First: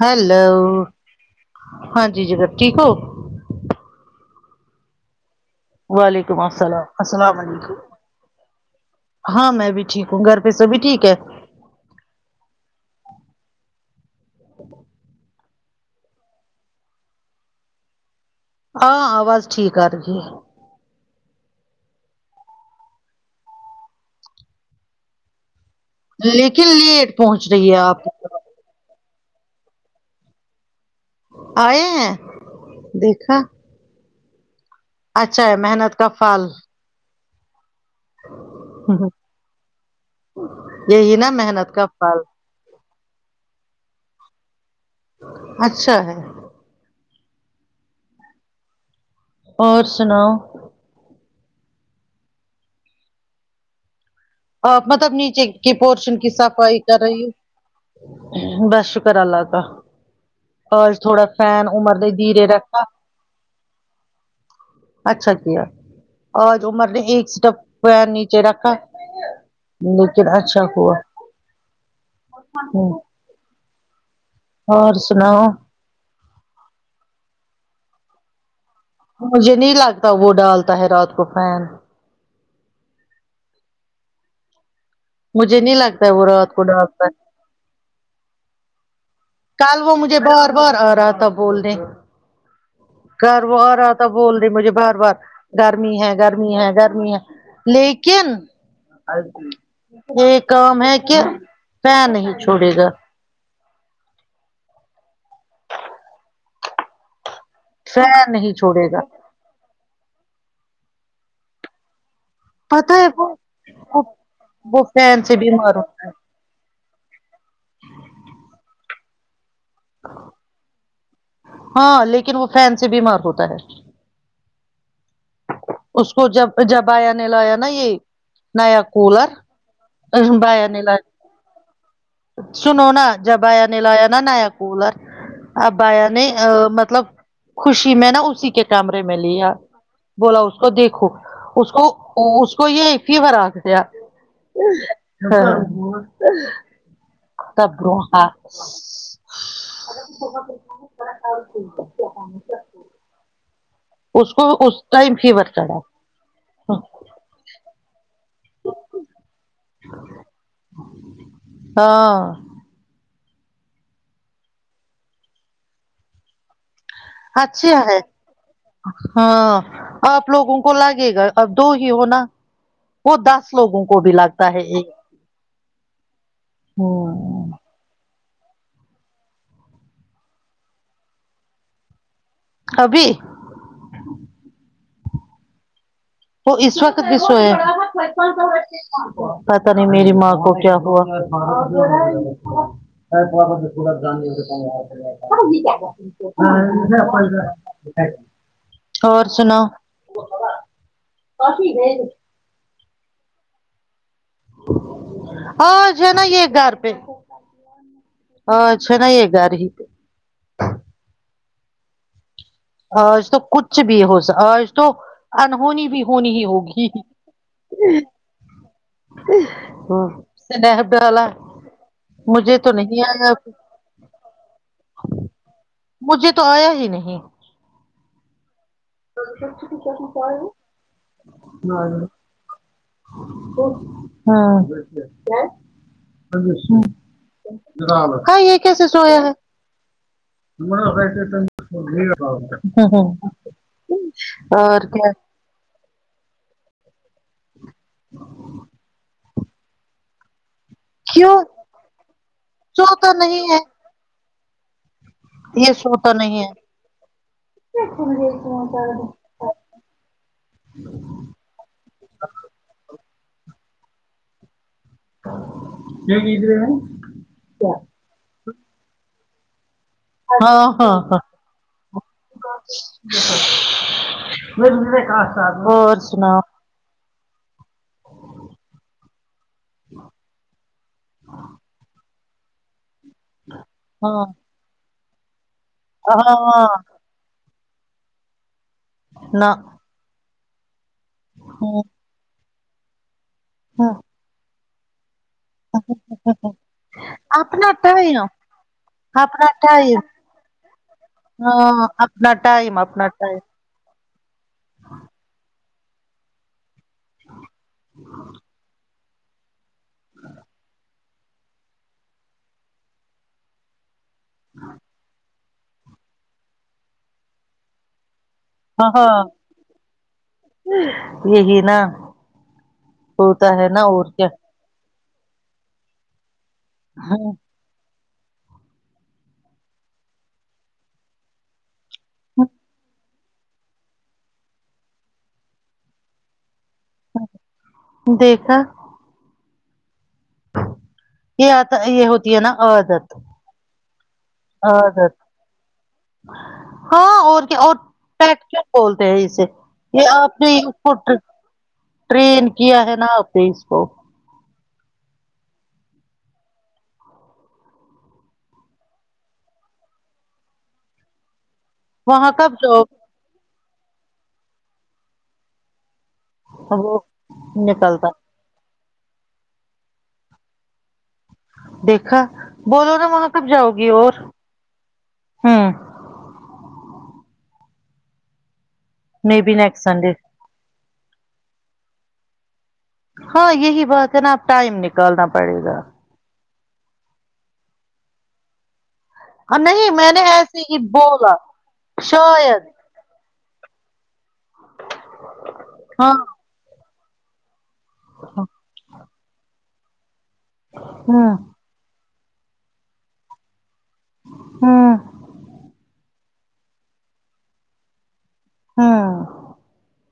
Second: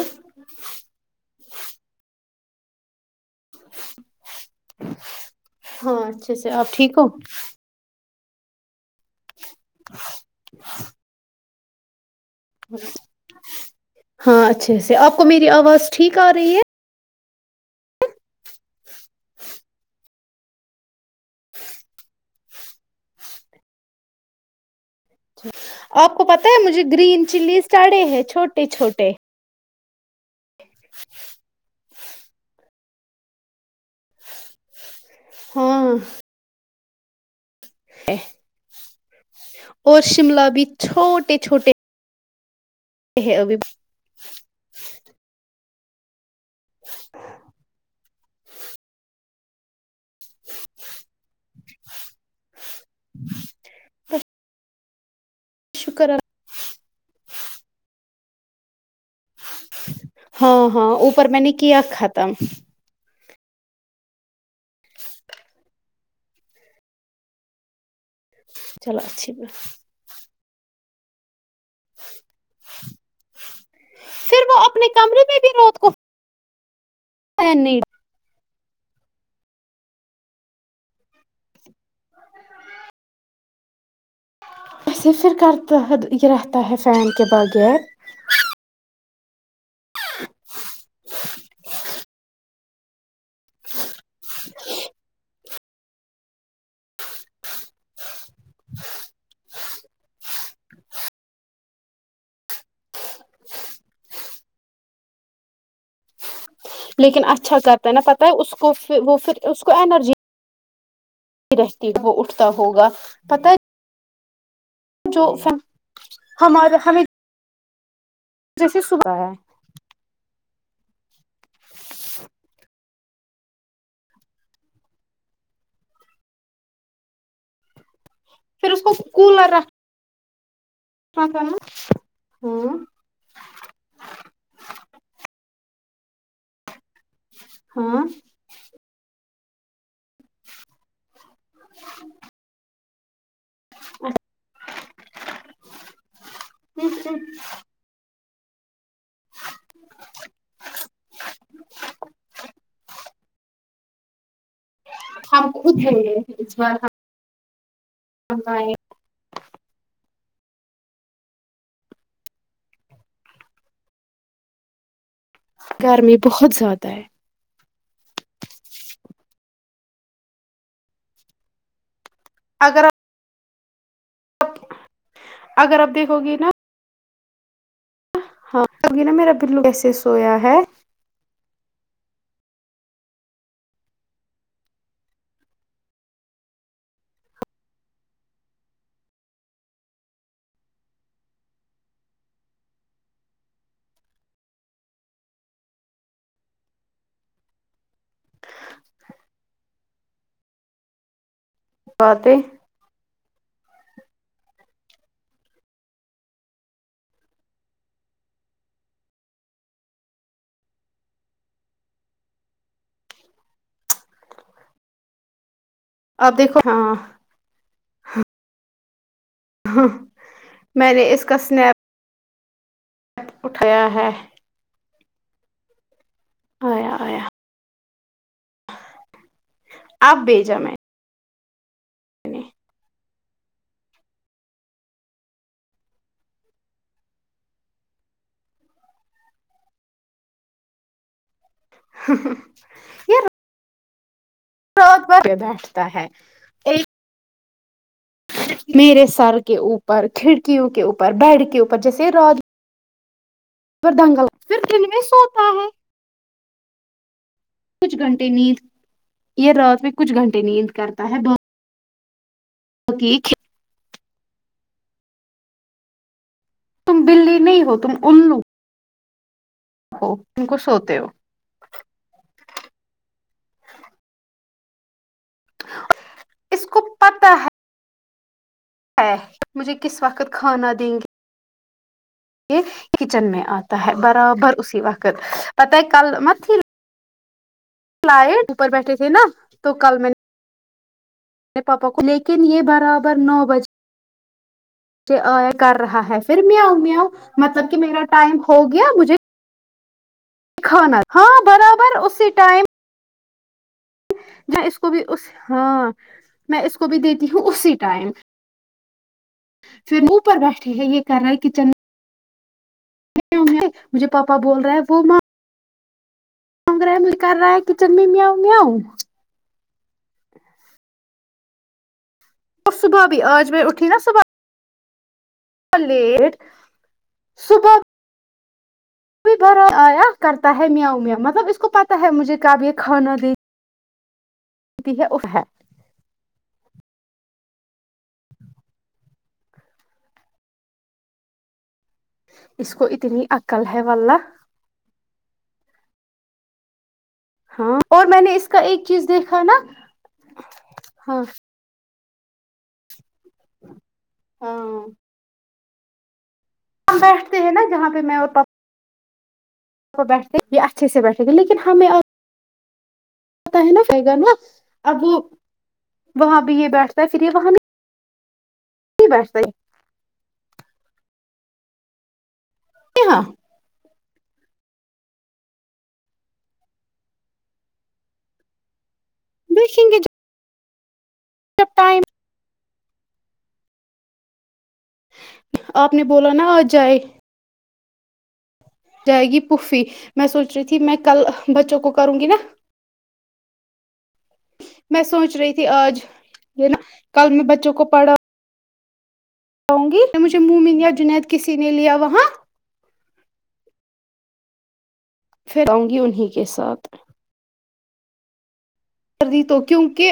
hello ہاں جی جناب ٹھیک ہو ہاں اچھے وعلیکم سے آپ السلام ٹھیک ہو السلام علیکم ہاں میں بھی ٹھیک ہوں گھر پہ سب ہی ٹھیک ہے ہاں اچھے سے آپ کو میری آواز ٹھیک آ رہی ہے ہاں آواز ٹھیک آ رہی ہے آپ کو پتہ ہے لیکن مجھے لیٹ گرین پہنچ چلیز رہی ہے سڑے آپ ہیں چھوٹے چھوٹے آئے ہیں دیکھا اچھا ہے محنت ہاں کا پھل اور شملہ بھی چھوٹے چھوٹے پل تے ہے ابھی اچھا ہے اور سناؤ تو آ مطلب نیچے کی پورشن کی صفائی کر رہی ہے بس ش کر اللہ کا ہاں ہاں آج تھوڑا اوپر میں نے فین کیا عمر نے ختم دیرے رکھا اچھا کیا آج عمر نے ایک اسٹیپ پیر نیچے رکھا [unintelligible] لیکن اچھا ہوا ہ پھر وہ اپنے کمرے میں سناؤ بھی رو نہیں مجھے نہیں لگتا وہ ڈالتا ہے رات کو فان ایسے پھر مجھے نہیں کرتاہے لگتا ہے وہ یہ رات رہتا کو ہے ڈالتا فین کے بغیر کل وہ مجھے بار بار آ رہا تھا بولنے گھر وہ رہا تھا بول دے مجھے بار بار گرمی ہے گرمی ہے گرمی ہے لیکن یہ کام ہے کہ فین نہیں چھوڑے گا لیکن اچھا کرتا ہے نا پتہ ہے فین اس نہیں کو چھوڑے گا وہ پھر اس کو انرجی رہتی وہ اٹھتا ہوگا پتا ہے اپ جو ہمارے ہمیں جیسے صبح ہے ہاں لیکن وہ فین سے بیمار ہوتا ہے اس کو جب جب آیا نے لایا نا یہ پھر اس نیا کو کولر رکھنا اس کے بھیا نے لیا [unintelligible] ہاں سنو نا جب بھیا نے لایا نا نیا کولر اب بھیا نے مطلب خوشی ہاں میں نا اسی کے کیمرے میں لیا بولا اس کو دیکھو اس کو اس کو یہ فیور آ [unintelligible] ہوں ہوں اور ہا اس کو اس ٹائم ہم فیور خود چڑھا ہے اس بار ہم اائے ہاں گرمی بہت زیادہ ہے اچھا ہے ہاں آپ لوگوں کو لگے گا اب دو ہی ہونا اگر آپ وہ دس لوگوں کو بھی لگتا ہے ایک اگر آپ دیکھو گی نا ہوں ہاں تبھی نا میرا بلو ایسے سویا ہے ابھی وہ اس وقت بی سویا پتا نہیں میری ماں کو کیا ہوا [inaudible] اور سناؤ کافی بھیجو باتیں آج ہے نا یہ گھر پہ ا اچھا نہیں ہے گھر ہی پ آج تو کچھ بھی ہو سکتا آج تو انہونی بھی ہونی آپ ہی دیکھو ہوگی ہاں ہوں سلہب میں نے اس ڈالا کا اسنیپ مجھے تو نہیں آیا ابھی اٹھایا ہے مجھے تو آیا ہی نہیں اب بھیجا میں [unintelligible] نے ہاں [unintelligible] کاں یہ کیسے سویا ہے [unintelligible] اور رات کیا بھر کے بیٹھتا ہے ایک میرے سر کے اوپر کھڑکیوں کے اوپر کیوں بیڈ کے اوپر جیسے رات سوتا نہیں ہے بھر دنگل پھر دن ک لیہ سوتا ہے یہ سوتا نہی نہیں ہے کچھ گھنٹے نیند یہ رات میں کچھ گھنٹے نیند کرتا ہے دو [unintelligible] کیو نیند نئی اۓ تم بلی نہیں ہو تم اللو کو ہاں ہاں سوتے ہو ہاں اور سناؤ اس کو پتہ ہے ہے مجھے کس وقت کھانا دیں گے یہ کچن میں آتا ہے ہاں برابر اسی وقت پتہ ہے کل ہاں مت ہی ہاں فائٹ اوپر بیٹھے تھے نا نہ تو کل میں نے میں پاپا کو لیکن یہ برابر نو بجے ہاں ک آں کر رہا ہے پھر میاؤں میاؤں مطلب اپنا کہ میرا ٹائم ہو گیا مجھے ٹم کھانا ہاں برابر اپنا ٹائم اپنا ٹائم جو اس کو بھی اس ہاں میں اس کو بھی دیتی ہوں اسی ٹائم پھر منہ پر بیٹھے ہیں یہ کر رہا ہے کچن میں مجھے پاپا بول رہا ہے وہ ماں گرامل کر رہا ہے کچن میں میاؤں میاؤں ہاؤ ہاؤ یہی نا اور صبح بھی وہ تو آج میں ہے نا اٹھی اور کیا صبح لیٹ ہاں نہ صبح پھر بھر ایا کرتا ہے میاؤں میاؤں مطلب اس کو پتہ ہے مجھے کویہ کھانا دے تی ہے اف ہے دیکھا یہ اتا ہے یہ ہو اس کو اتنی عقل ہے واللہ عادت ہیں ہاں اور ک اوٹ ہاں اور میں نے اس پیکٹ کا ایک چیز بولتے ہیں دیکھا اسے نا یہ اپ نے ان کو ہاں ٹرین کیا ہے نا اپ اس کو ہاں ہم بیٹھتے ہیں نا جہاں پہ میں اور پاپا وہ بیٹھے یہ اچھے سے بیٹھے گے لیکن ہمیں اب وہاں کب جاؤ پتا ہے نا رہائے گا نا اب وہ وہاں یہ وہ بیٹھتا ہے پھر وہاں یہ نکلتا [unintelligible] وہاں نہ بیٹھتا ہے دیکھا بولو نا یہاں وہاں کب جاؤ گی اور میں بی نیکسٹ دیکھیں گے سنڈے جب ٹائم ہاں یہی بات ہے نا اب ٹائم نکالنا پڑے گا بول نا اجائے جائے گی اور پھوفی نہیں نے میں سوچ ایسے رہی ہی تھی میں کل بولا بچوں کو کروں گی نا شاید میں سوچ رہی تھی آج ہاں یہ نا کل میں بچوں کو پڑھا ہاں جاؤں گی مجھے مومن یا جنید ہوں کسی نے لیا وہاں ہوں پھر اؤں گی انہیں کے ساتھ ہوں کردی تو کیوکہ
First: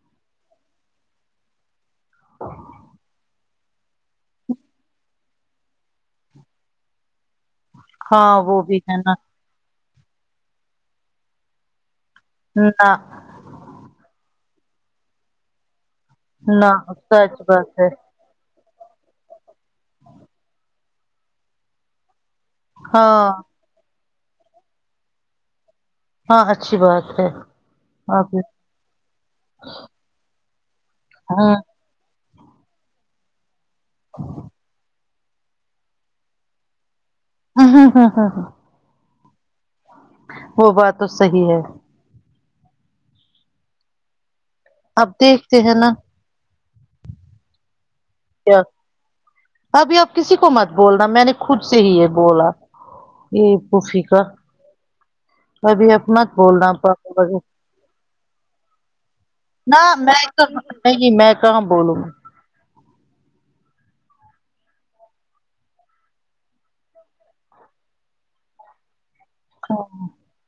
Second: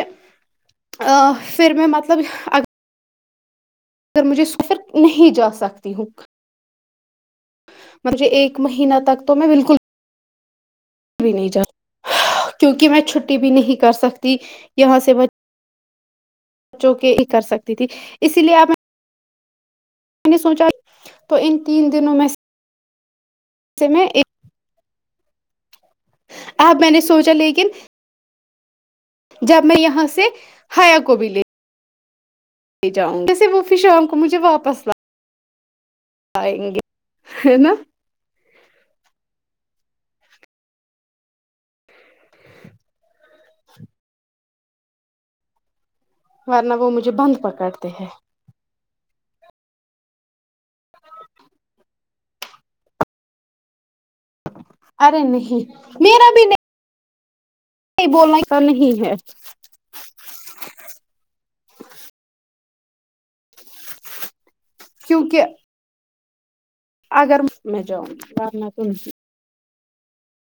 پھر میں مطلب پھر مجھے سفر نہیں جا سکتی ہوں مجھے ہاں ایک وہ بھی مہینہ ہے نا تک میں بالکل [inaudible] بھی نہیں جاتی کیوکہ نہ میں چھٹی تی بھی نہیں کر سکتی یہاں سے نہ بچوں کے ہی کر سچ سکتی بات تھی ہے اسی لیے آپ میں نے سوچا تو ان تین دنوں میں سے ہاں اتے میں ایک ہاں اچھی اب میں نے بات ہے سوچا لیکن اپ جب میں یہاں سے حیا کو بھی لے ہاں لے جاؤ جیسے وہ پھر شام کو مجھے واپس ل آئے گے ہے ہاں نا ہاں ہاں ہاں وہ بات تو صحیح ہے [inaudible] اب دیکھتے ہیں نا ورنہ وہ مجھے بند پکڑتے ہے ابھی اب کسی کو مت بولنا میں نے خود سے ہی یہ بولا یہ پھوفی کا ارے میں بھی نہیں آپ مت بولنا بولنے کا نہیں ہے نہ میں کہ نہیں میں کہاں بولوں کیونکہ اگر میں جاؤں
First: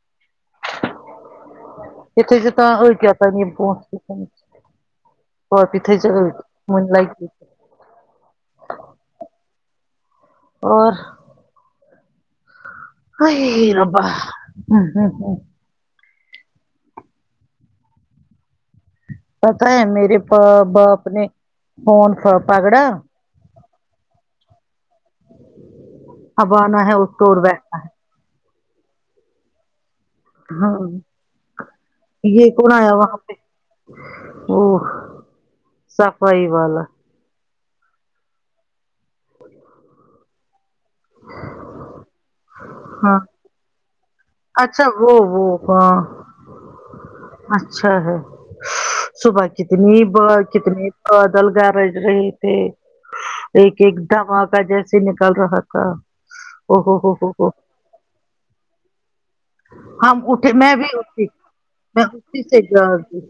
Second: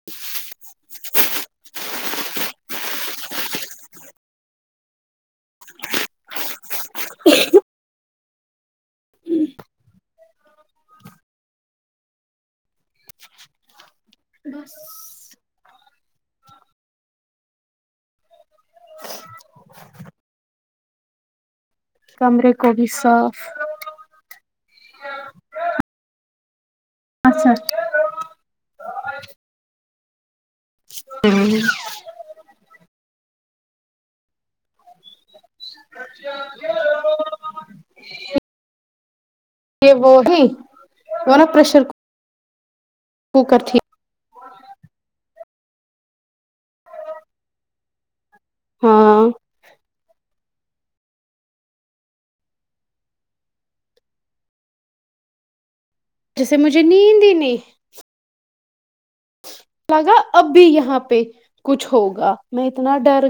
[inaudible] [unintelligible] ہو کیاتا نہیں پ اور آپ ہی تھے جو من لائ پی اور ہائے ربا پتا ہے میرے پا باپ نے فون کمرے کو پگڑا بھی [inaudible] اب آنا ہے اس کو اور اچھا بیٹھنا ہے ہوں یہ کون آیا وہاں پہ وہ [inaudible] صفائی والا یہ وہ ہی وہ نا پرشر کوکر ہاں کوکرٹھیک اچھا وہ وہ ہاں اچھا ہے ہاں صبح کتنی بار کتنے بادل گرج رہے تھے ایک ایک دوا کا جیسے نکل رہا تھا جیسے او مجھے ہو ہو نیند ہو ہی ہو نہیں ہم لگا اٹھے اب میں بھی یہاں پہ اٹھی کچھ میں ہوگا اسی سے میں اتنا جاگ گئی ڈر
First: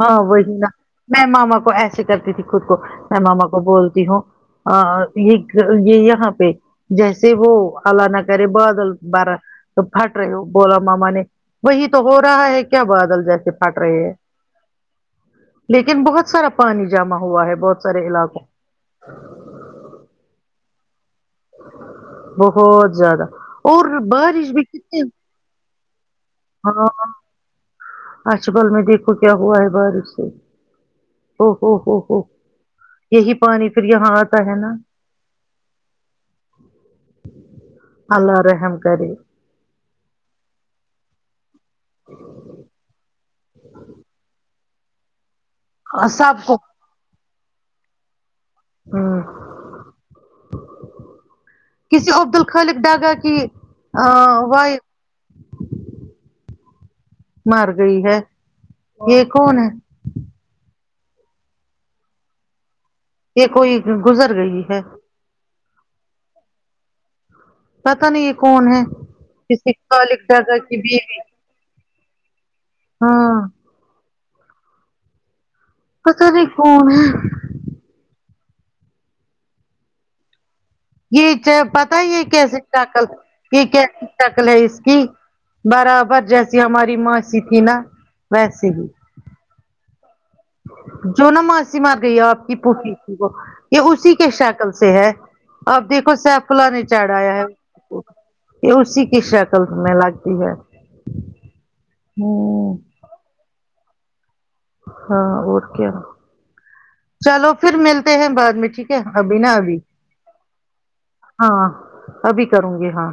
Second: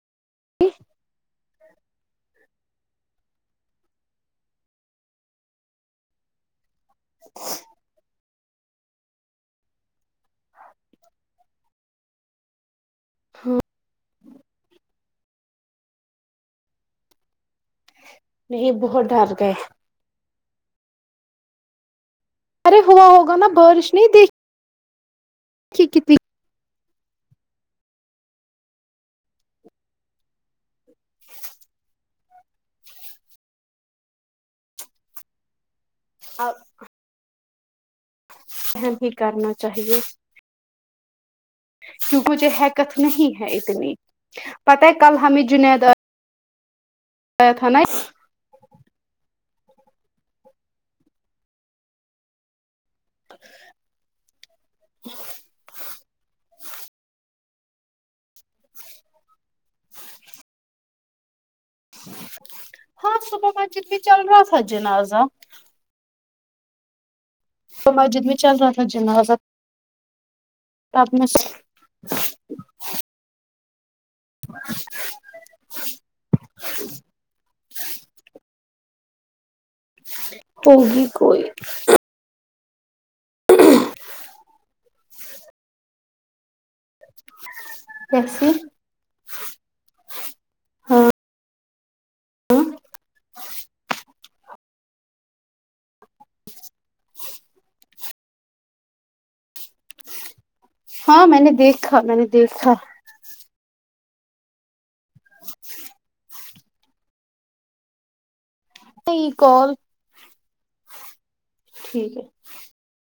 ہاں وہی نا میں ماما کو ایسے کرتی تھی خود کو میں ماما کو بولتی ہوں ه ہ یہ یہ یہاں پہ جیسے وہ اللہ نہ کرے بادل بارا تو پھٹ رہے ہو بولا ماما نے وہی تو ہو رہا ہے کہ کیا بادل جیسے پھٹ رہے ہے لیکن بہت سارا پانی جمع ہوا ہے بہت سارے علاقوں نہیں بہت ڈر گئے ارے بہت ہوا زیادہ ہوگا نا اور بارش بھی کتنی کی کتنی ہاں آج صبح میں دیکھوں کیا ہوا ہے بارش سے ا ہو ہو ہو یہی پانی پھر یہاں آتا ہے نا اب اللہ رحم ہلپ بھی کرے کرنا چاہیے کچھ حرکت نہیں ہے اتنی پتہ ہے کل ہمیں جنید سب کو آیا تھا نے ہوں کسی عبدالخالق ڈگا کی وائف [inaudible] مر گئی ہے یہ کون ہے ہاں یہ صبح کوئی مسجد بھی چل گزر رہا تھا گئی ہے جنازہ تو پتا مسجد نہیں یہ میں چل رہا کون تھا ہے جنازہ کسی خالق ڈاگا کی آپ بیوی نے [inaudible] ہاں [inaudible] پتا نہیں کون ہے [inaudible] یہ کوئی چے پتا ہے یہ کیسے شکل [unintelligible] کیسی شکل ہے اس کی برابر جیسے جی ہماری ماسی تھی نا کیسی ویسے ہی جو نا ماسی مر گئی آپ کی پھوپی تھی وہ یہ اسی کی شکل سے ہے آپ دیکھو سیف اللہ نے چڑھایا ہے یہ اسی کی شکل میں لگتی ہے ہاں میں نے دیکھا میں نے دیکھا ہوں ہاں اور کیا چلو پھر ملتے ہیں بعد میں ٹھیک ہے نہیں ابھی نا کال ابھی ہاں ٹھیک ہے ابھی کروں گی ہاں